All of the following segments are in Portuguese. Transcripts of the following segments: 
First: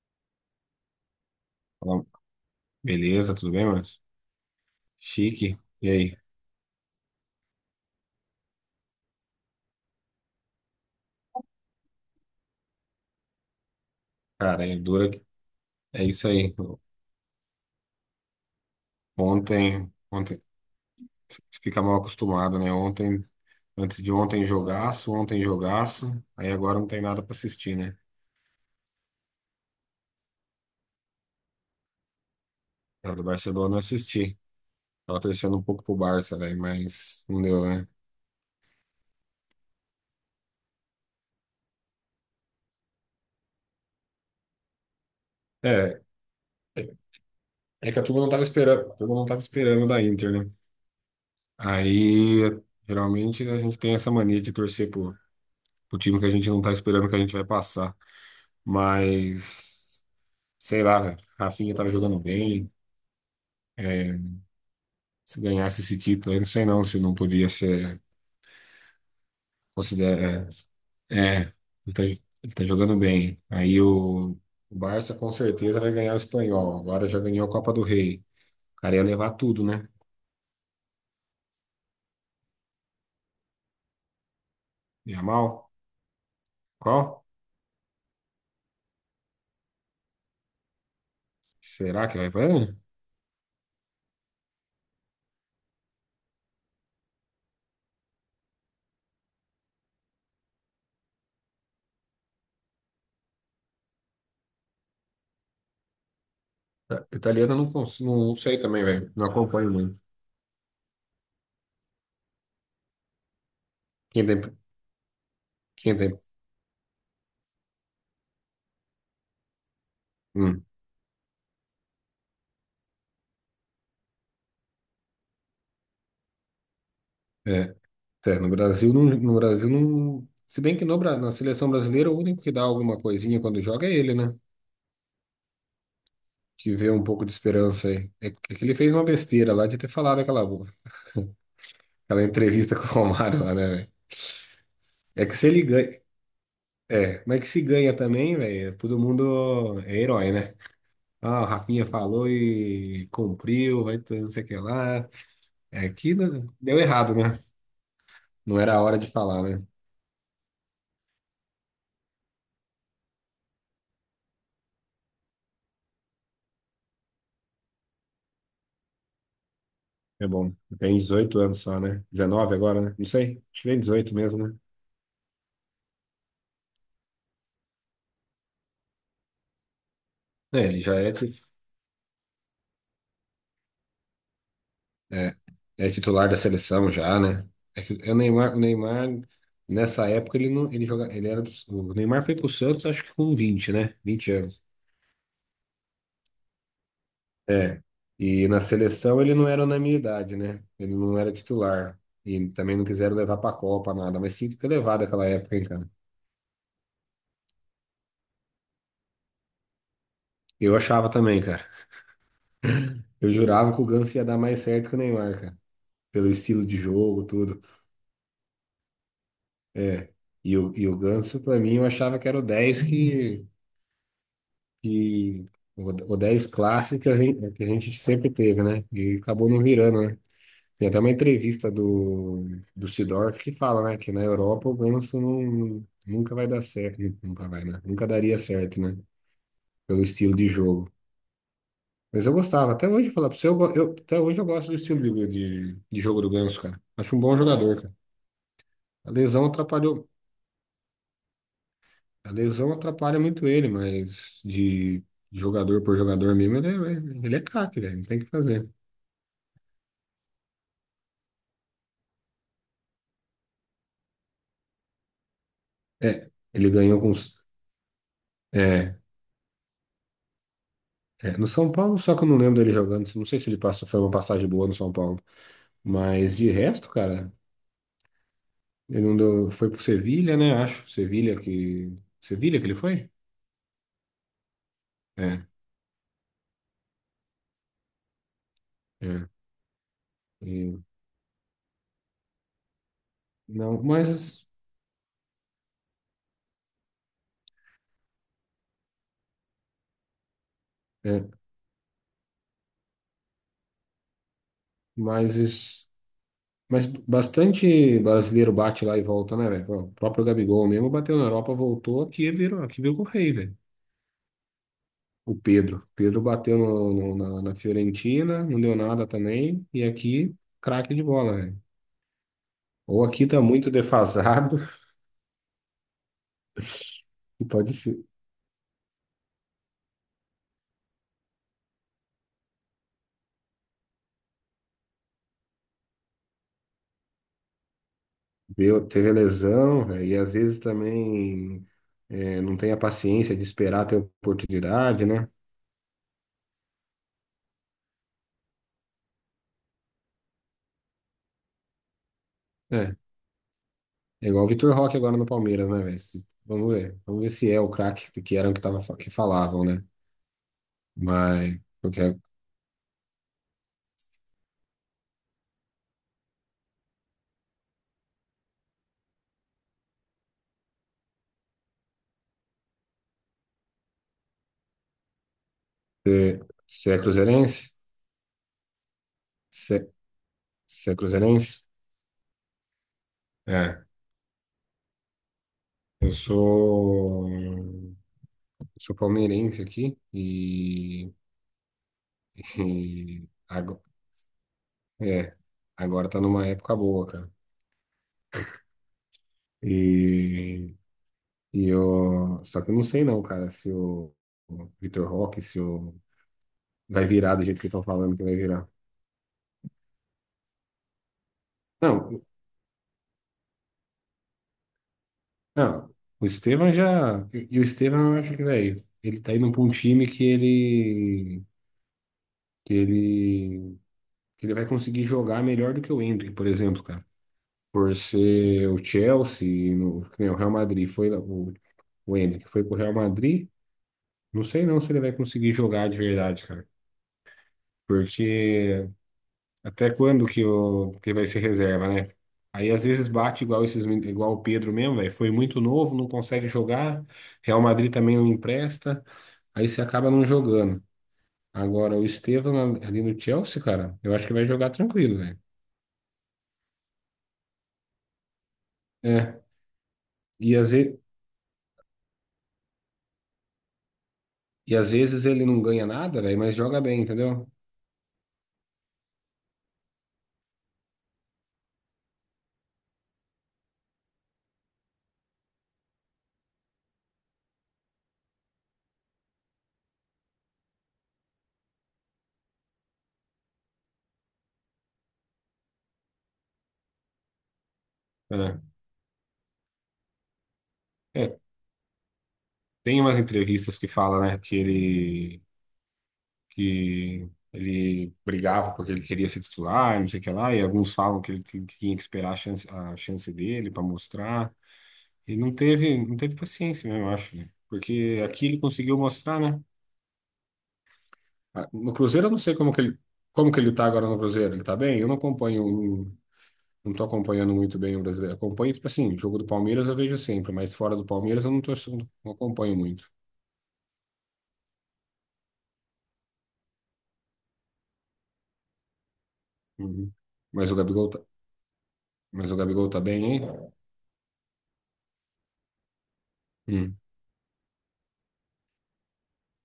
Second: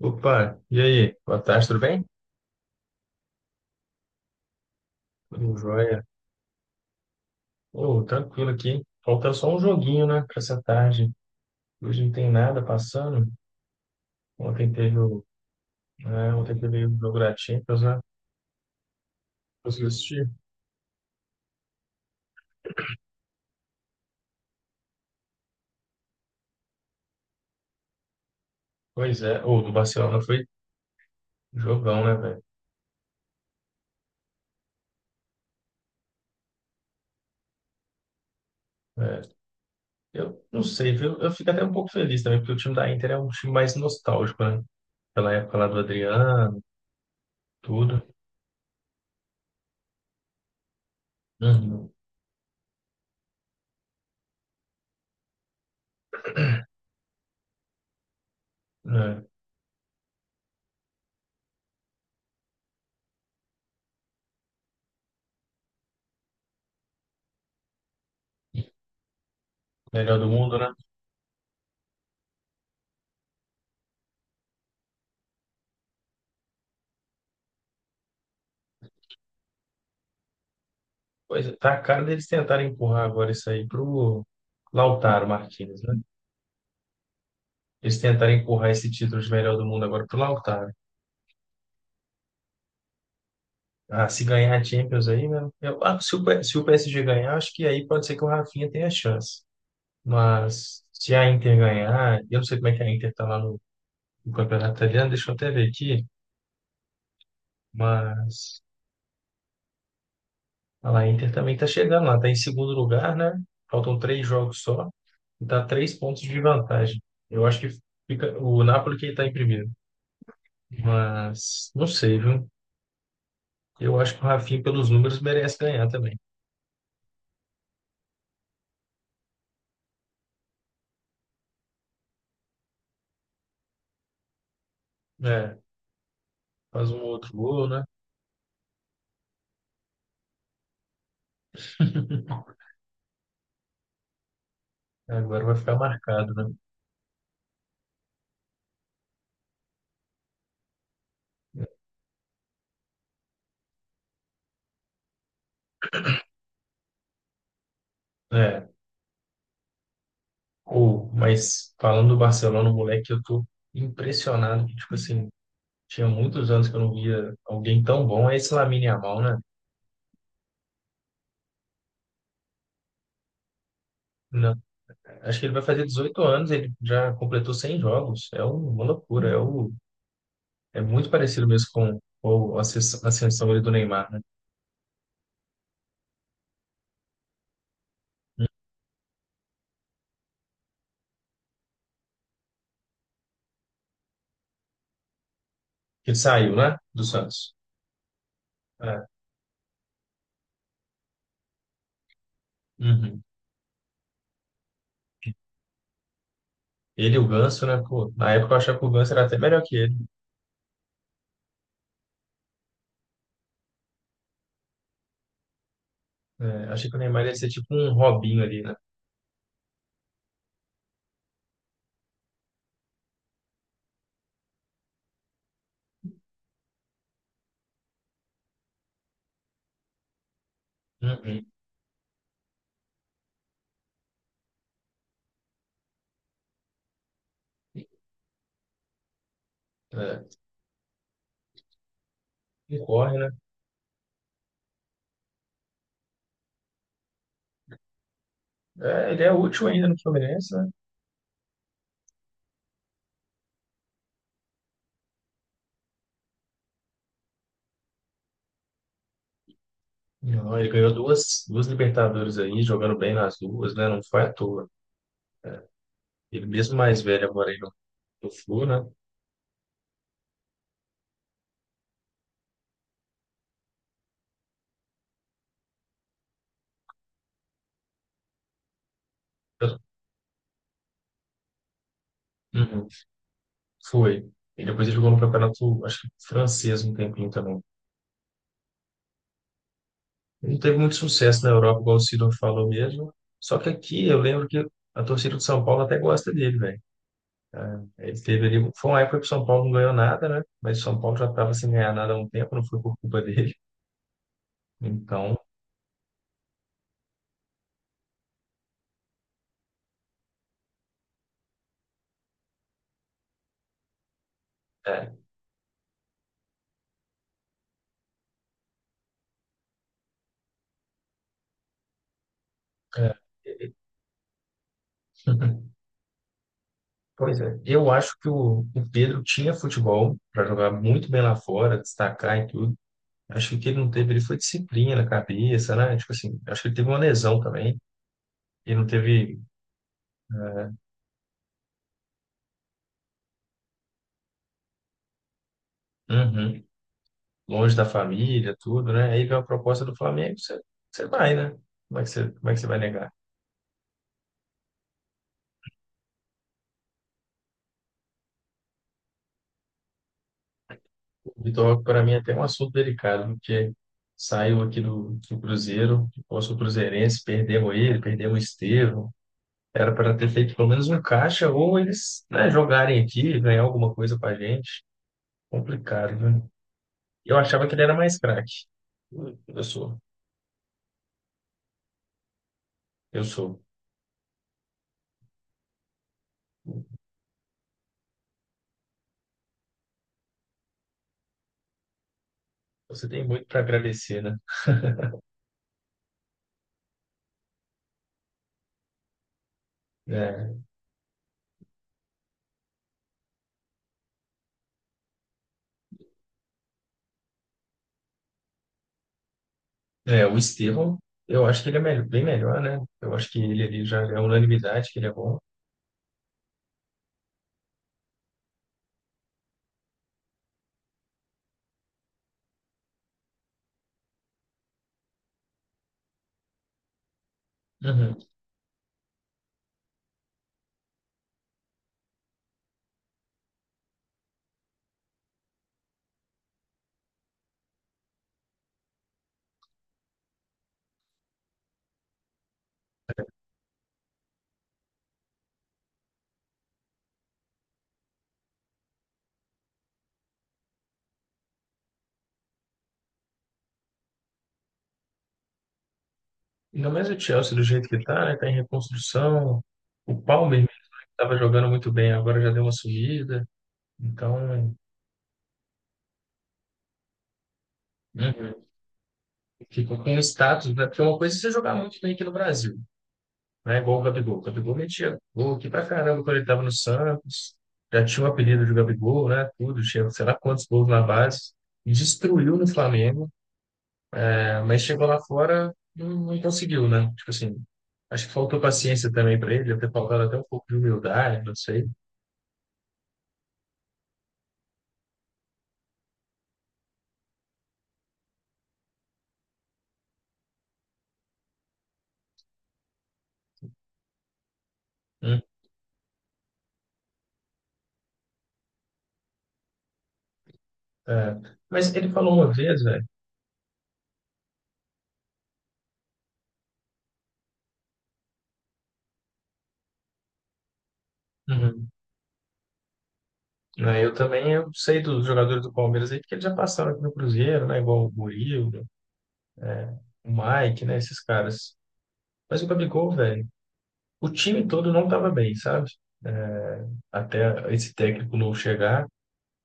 Opa, e aí? Boa tarde, tudo bem? Fala. Beleza, tudo bem, mano? Tudo Chique. E jóia. aí? Ô, tranquilo aqui. Falta só um joguinho, né, pra essa tarde. Hoje não tem nada passando. Cara, Ontem é teve dura. o, É isso né, aí. ontem teve o jogo da Champions, né? Conseguiu Ontem, assistir? ontem, fica mal acostumado, né? Ontem, antes de ontem, jogaço, ontem, jogaço. Aí agora não tem nada pra assistir, né? Pois é. Ou do Barcelona foi jogão, né, velho? A do Barcelona eu assisti. Tava torcendo um pouco pro Barça, velho, mas não deu, né? É. Eu não sei, viu? Eu fico até um pouco feliz também, porque o time da Inter é um time mais nostálgico, né? Pela época lá do É, Adriano, é, é que tudo. a turma não tava esperando, a turma não tava esperando da Inter, né? Uhum. Aí, geralmente, a gente tem essa mania de torcer pro time que a gente não tá esperando que a gente vai passar. É. Mas, sei lá, velho, Rafinha tava jogando bem. É, se ganhasse esse título, eu não sei não se não podia ser Melhor do considerado. mundo, né? É, é, ele tá jogando bem. Aí o Barça com certeza vai ganhar o espanhol. Agora já ganhou a Copa do Rei. O cara ia levar tudo, né? Pois é, tá a cara deles tentarem empurrar agora isso aí pro Lautaro Yamal? Martínez, né? Qual? Eles tentarem empurrar esse título de melhor do mundo agora pro Lautaro. Será que vai ganhar? Ah, se ganhar a Champions aí, né? Eu, ah, se o, P- se o PSG ganhar, acho que aí pode ser que o Rafinha tenha chance. Mas se a Inter ganhar, eu não sei como é que a Inter tá lá no campeonato italiano, deixa eu até ver aqui. Italiana eu não, não sei Mas também, velho. Não acompanho muito. olha lá, a Inter também tá chegando lá, tá em segundo lugar, né? Faltam três Quem tem. jogos só e tá três Quem tem. pontos de vantagem. Eu acho que fica o Napoli que tá em primeiro. Hum, Mas não sei, viu? Eu acho que o Rafinha, pelos números, merece ganhar também. é. É, no Brasil, não, no Brasil não. Se bem que no, na seleção brasileira, o único que dá alguma coisinha quando joga é ele, né? É, Que faz vê um um pouco de outro gol, né? esperança aí. É que ele fez uma besteira lá de ter falado aquela entrevista com o Romário lá, né, velho? É que Agora se vai ele ficar ganha. marcado, né? É, mas é que se ganha também, velho, todo mundo é herói, né? Ah, o Rafinha falou e cumpriu, vai ter não sei o que lá. É que deu errado, né? Não É, era a hora de falar, né? Mas falando do Barcelona, moleque, eu tô impressionado que, tipo assim, tinha muitos anos que eu não via alguém tão bom. É esse Lamine Yamal, né? É bom. Tem 18 anos só, né? 19 agora, né? Não sei. Acho que tem 18 mesmo, Não, né? acho que ele vai fazer 18 anos, ele já completou 100 jogos. Uma loucura, É, ele é já muito é. Parecido mesmo com a ascensão ali do Neymar, né? É, é titular da seleção já, né? É que o Neymar nessa época ele não, ele joga, ele era o Neymar foi pro Santos acho que com 20 né? 20 anos. Que saiu, né? Do Santos. É. E na É. seleção ele não era na minha idade, né? Ele não era titular. E também não quiseram Uhum. levar pra Copa nada, mas tinha que ter levado aquela época, hein, cara. Ele e o Ganso, né? Pô, na época eu achava que o Ganso era até melhor que ele. Eu achava também, cara. Eu jurava que o Ganso ia dar mais certo que o Neymar, cara. Pelo É, estilo de achei que o Neymar jogo, ia ser tudo. tipo um Robinho ali, né? É. E o Ganso, pra mim, eu achava que era o 10 que de o 10 clássico que a gente, sempre teve, né? E acabou não virando, né? Tem até uma Uhum. entrevista do Seedorf que fala, né, que na Europa o Ganso não, nunca vai dar certo, nunca vai, né? Nunca daria certo, né? Pelo É, estilo de jogo. Mas eu gostava, ele até hoje, corre, né? falar pra você, até hoje eu gosto do estilo de jogo do Ganso, cara. Acho um bom jogador, cara. A É, ele é lesão útil ainda no atrapalhou, Fluminense, né? a lesão atrapalha muito ele, mas de jogador por jogador mesmo, ele é craque, velho, não tem o que fazer. Não, ele ganhou duas Libertadores aí, jogando bem nas duas, né? Não foi à toa. É, Ele ele mesmo ganhou mais velho agora aí no, no Flu, né? É, é, no São Paulo, só que eu não lembro dele jogando. Não sei se ele passou, foi uma passagem boa no São Paulo. Mas de resto, cara, ele não deu, foi Eu- pro Sevilha, né? Acho. Sevilha que. Sevilha que ele Uhum. foi? Foi. E depois ele jogou no É, campeonato, acho que francês um tempinho também. é. Ele não teve E- muito sucesso na Europa, igual o Sidor falou mesmo. Só que não, aqui eu mas. lembro que a torcida do São Paulo até gosta dele, velho. Ele teve ali, foi uma época que o São Paulo não ganhou nada, né? Mas o São Paulo já É, estava sem ganhar nada há um tempo, não foi por culpa dele. Então, mas. Mas bastante brasileiro bate lá e volta, né, velho? O próprio Gabigol mesmo bateu na Europa, voltou aqui e virou, aqui virou rei, velho. é. O Pedro. Pedro bateu na Fiorentina, não deu nada também. E aqui, craque de bola, velho. Ou É. aqui tá muito ele- defasado, Pois e é, pode eu ser. acho que o Pedro tinha futebol para jogar muito bem lá fora, destacar e tudo. Acho que o que ele não teve, ele foi disciplina na cabeça, né? Tipo assim, acho que ele teve uma lesão também. Ele não Deu, teve teve lesão, velho, e às vezes é, também é, não tem a paciência de esperar ter oportunidade, né? Uhum. Longe da família, tudo, né? Aí vem a proposta do Flamengo, você vai, né? Como é que você vai É, negar? é igual o Vitor Roque agora no Palmeiras, né, velho? Vamos ver. Vamos ver se é o craque que eram que, tava, que falavam, né? Mas, Vitor, Roque, porque para mim, é, é até um assunto delicado, porque saiu aqui do Cruzeiro, eu sou cruzeirense, perdemos ele, perdemos o Estevão. Era para ter feito pelo menos um caixa, ou eles, né, jogarem aqui, ganhar alguma coisa para a gente. Complicado, você né? você é Eu achava cruzeirense? que ele era mais craque. Eu eu Você sou, você é cruzeirense? eu sou. É. Eu sou palmeirense aqui e, Você tem e muito para agradecer, né? é, agora tá numa época boa, cara. É, E, e eu, só que eu não sei não, cara, se o, o Vitor Roque, se o, vai virar do jeito que estão falando que vai virar. o Estevão, eu acho que ele é Não, bem melhor, né? Eu acho que ele ali já é unanimidade, que ele é bom. não, o Estevão já, e o Estevão eu acho que, velho, ele tá indo pra um time que ele, que ele, que ele vai conseguir jogar melhor do que o Endrick, por exemplo, cara. Por Uhum. ser o Chelsea, no, que nem o Real Madrid, o Ender, que foi pro Real Madrid, não sei não se ele vai conseguir jogar de verdade, cara. Porque até quando que vai ser reserva, né? Aí às vezes bate igual esses, igual o Pedro mesmo, velho. Foi muito novo, não consegue jogar. Real Madrid também não empresta. Aí você acaba não jogando. Agora, o Estevão ali no Chelsea, cara, eu acho que vai jogar tranquilo, velho. Ainda mais o Chelsea do jeito que tá, né? Tá em É. reconstrução. O E Palmer às vezes, estava jogando muito bem, agora já deu uma subida. Então, e às vezes ele não ganha nada, velho, mas joga bem, entendeu? uhum. Ficou com o status, né? Porque uma coisa é você jogar muito bem aqui no Brasil, né? Igual o Gabigol. O Gabigol metia gol aqui pra caramba quando ele tava no Santos. Já tinha o apelido de Gabigol, né? Tudo, tinha sei lá quantos gols na base. E destruiu no Flamengo, né? Mas chegou lá fora, não conseguiu, né? Tipo assim, acho que faltou É. paciência também para ele, deve ter faltado até um pouco de É, humildade, não sei. tem umas entrevistas que fala, né, que ele brigava porque ele queria ser titular, não sei o que lá, e alguns falam que ele tinha que esperar a chance dele para mostrar, e não teve paciência mesmo, eu acho, né? Porque aqui ele conseguiu mostrar, né? É, Ah, no mas ele Cruzeiro eu falou não uma sei como que vez, ele, velho. como que ele tá agora no Cruzeiro, ele tá bem? Eu não acompanho, não, não tô acompanhando muito bem o brasileiro, acompanho, tipo assim, jogo do Palmeiras eu vejo sempre, mas fora do Palmeiras eu não tô, Uhum. não acompanho muito. Né, eu também eu sei dos jogadores do Palmeiras aí, porque eles já passaram aqui no Cruzeiro, né? Igual o Murilo, Uhum. o Mas o Mike, né? Gabigol, Esses tá- caras. Mas o Mas o Gabigol tá Gabigol, bem, velho, hein? o time todo não tava bem, sabe? É, Hum, até esse técnico novo chegar.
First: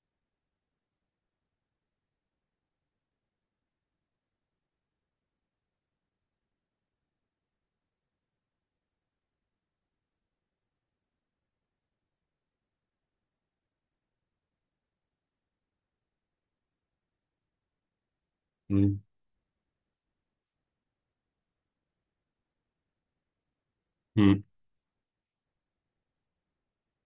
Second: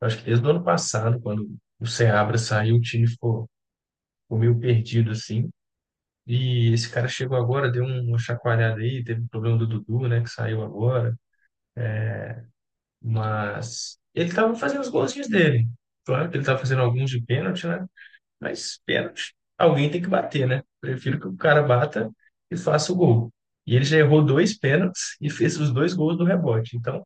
Eu Acho que desde o ano passado, quando o Seabra saiu, ficou meio perdido, assim. E esse cara chegou agora, deu uma chacoalhada aí, teve o problema do Dudu, né? Que saiu agora. Mas ele estava fazendo os golzinhos dele. Claro que ele estava fazendo alguns de pênalti, né? Mas hum, pênalti, alguém tem que bater, né? Prefiro que o cara bata e faça o gol. E ele já errou hum. dois pênaltis e fez os dois gols do rebote. Então,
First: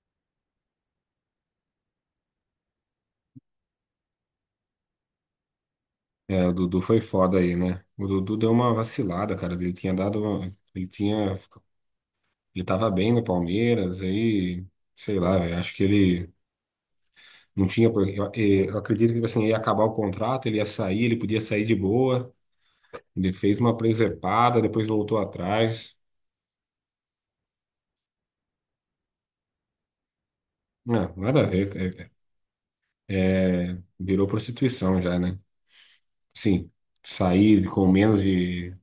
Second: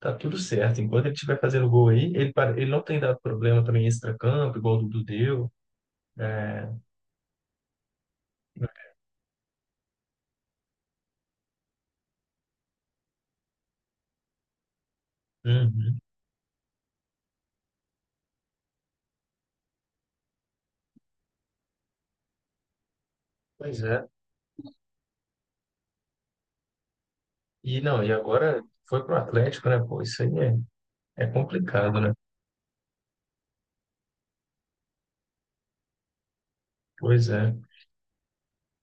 tá tudo certo. Enquanto ele estiver fazendo gol aí, ele não tem dado problema também em extracampo, igual o Dudu deu. É, o É, Dudu foi foda aí, né? O Dudu deu uma vacilada, cara. Ele tinha dado. Ele tinha. Ele tava bem no Palmeiras, aí. Sei lá, velho. Acho que Uhum. ele não tinha. Eu acredito que tipo assim, ia acabar o contrato, ele ia sair, ele podia sair de boa. Ele fez uma Pois é. presepada, depois voltou atrás. E não, e agora foi pro Atlético, né? Pô, Não, é nada a complicado, ver. né? É, é, é, virou prostituição já, né? Sim, Pois é. sair com menos de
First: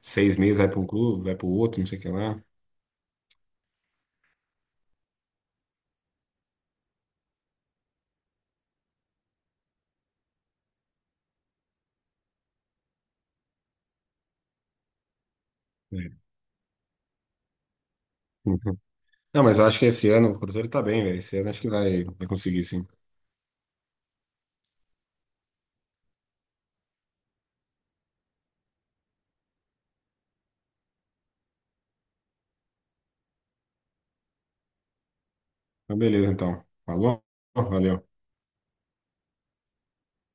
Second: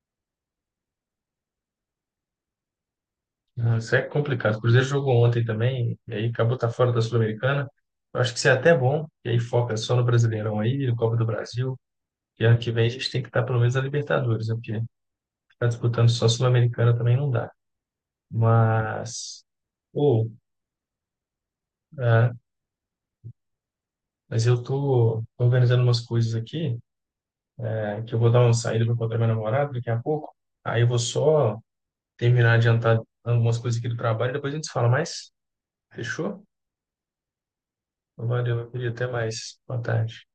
6 meses, vai pra um clube, vai pro outro, não sei o que lá. Não, isso é complicado. O Cruzeiro jogou ontem também, e aí acabou tá fora da Sul-Americana. Eu acho que isso é até bom, e aí foca só no Brasileirão aí, no Copa do Brasil. E ano que vem a gente tem que estar pelo menos na Libertadores, né? Porque ficar disputando É. só Sul-Americana também não dá. Uhum. Não, Mas, mas eu acho que esse ou, ano o Cruzeiro tá bem, velho. Esse ano acho que vai é, conseguir, sim. mas eu tô organizando umas coisas aqui, é, que eu vou dar uma saída para encontrar minha namorada daqui a pouco. Aí eu vou só terminar de adiantar algumas coisas aqui do trabalho, depois a gente se fala mais. Então, beleza, Fechou? então. Falou? Valeu. Valeu, meu querido. Até mais. Boa tarde.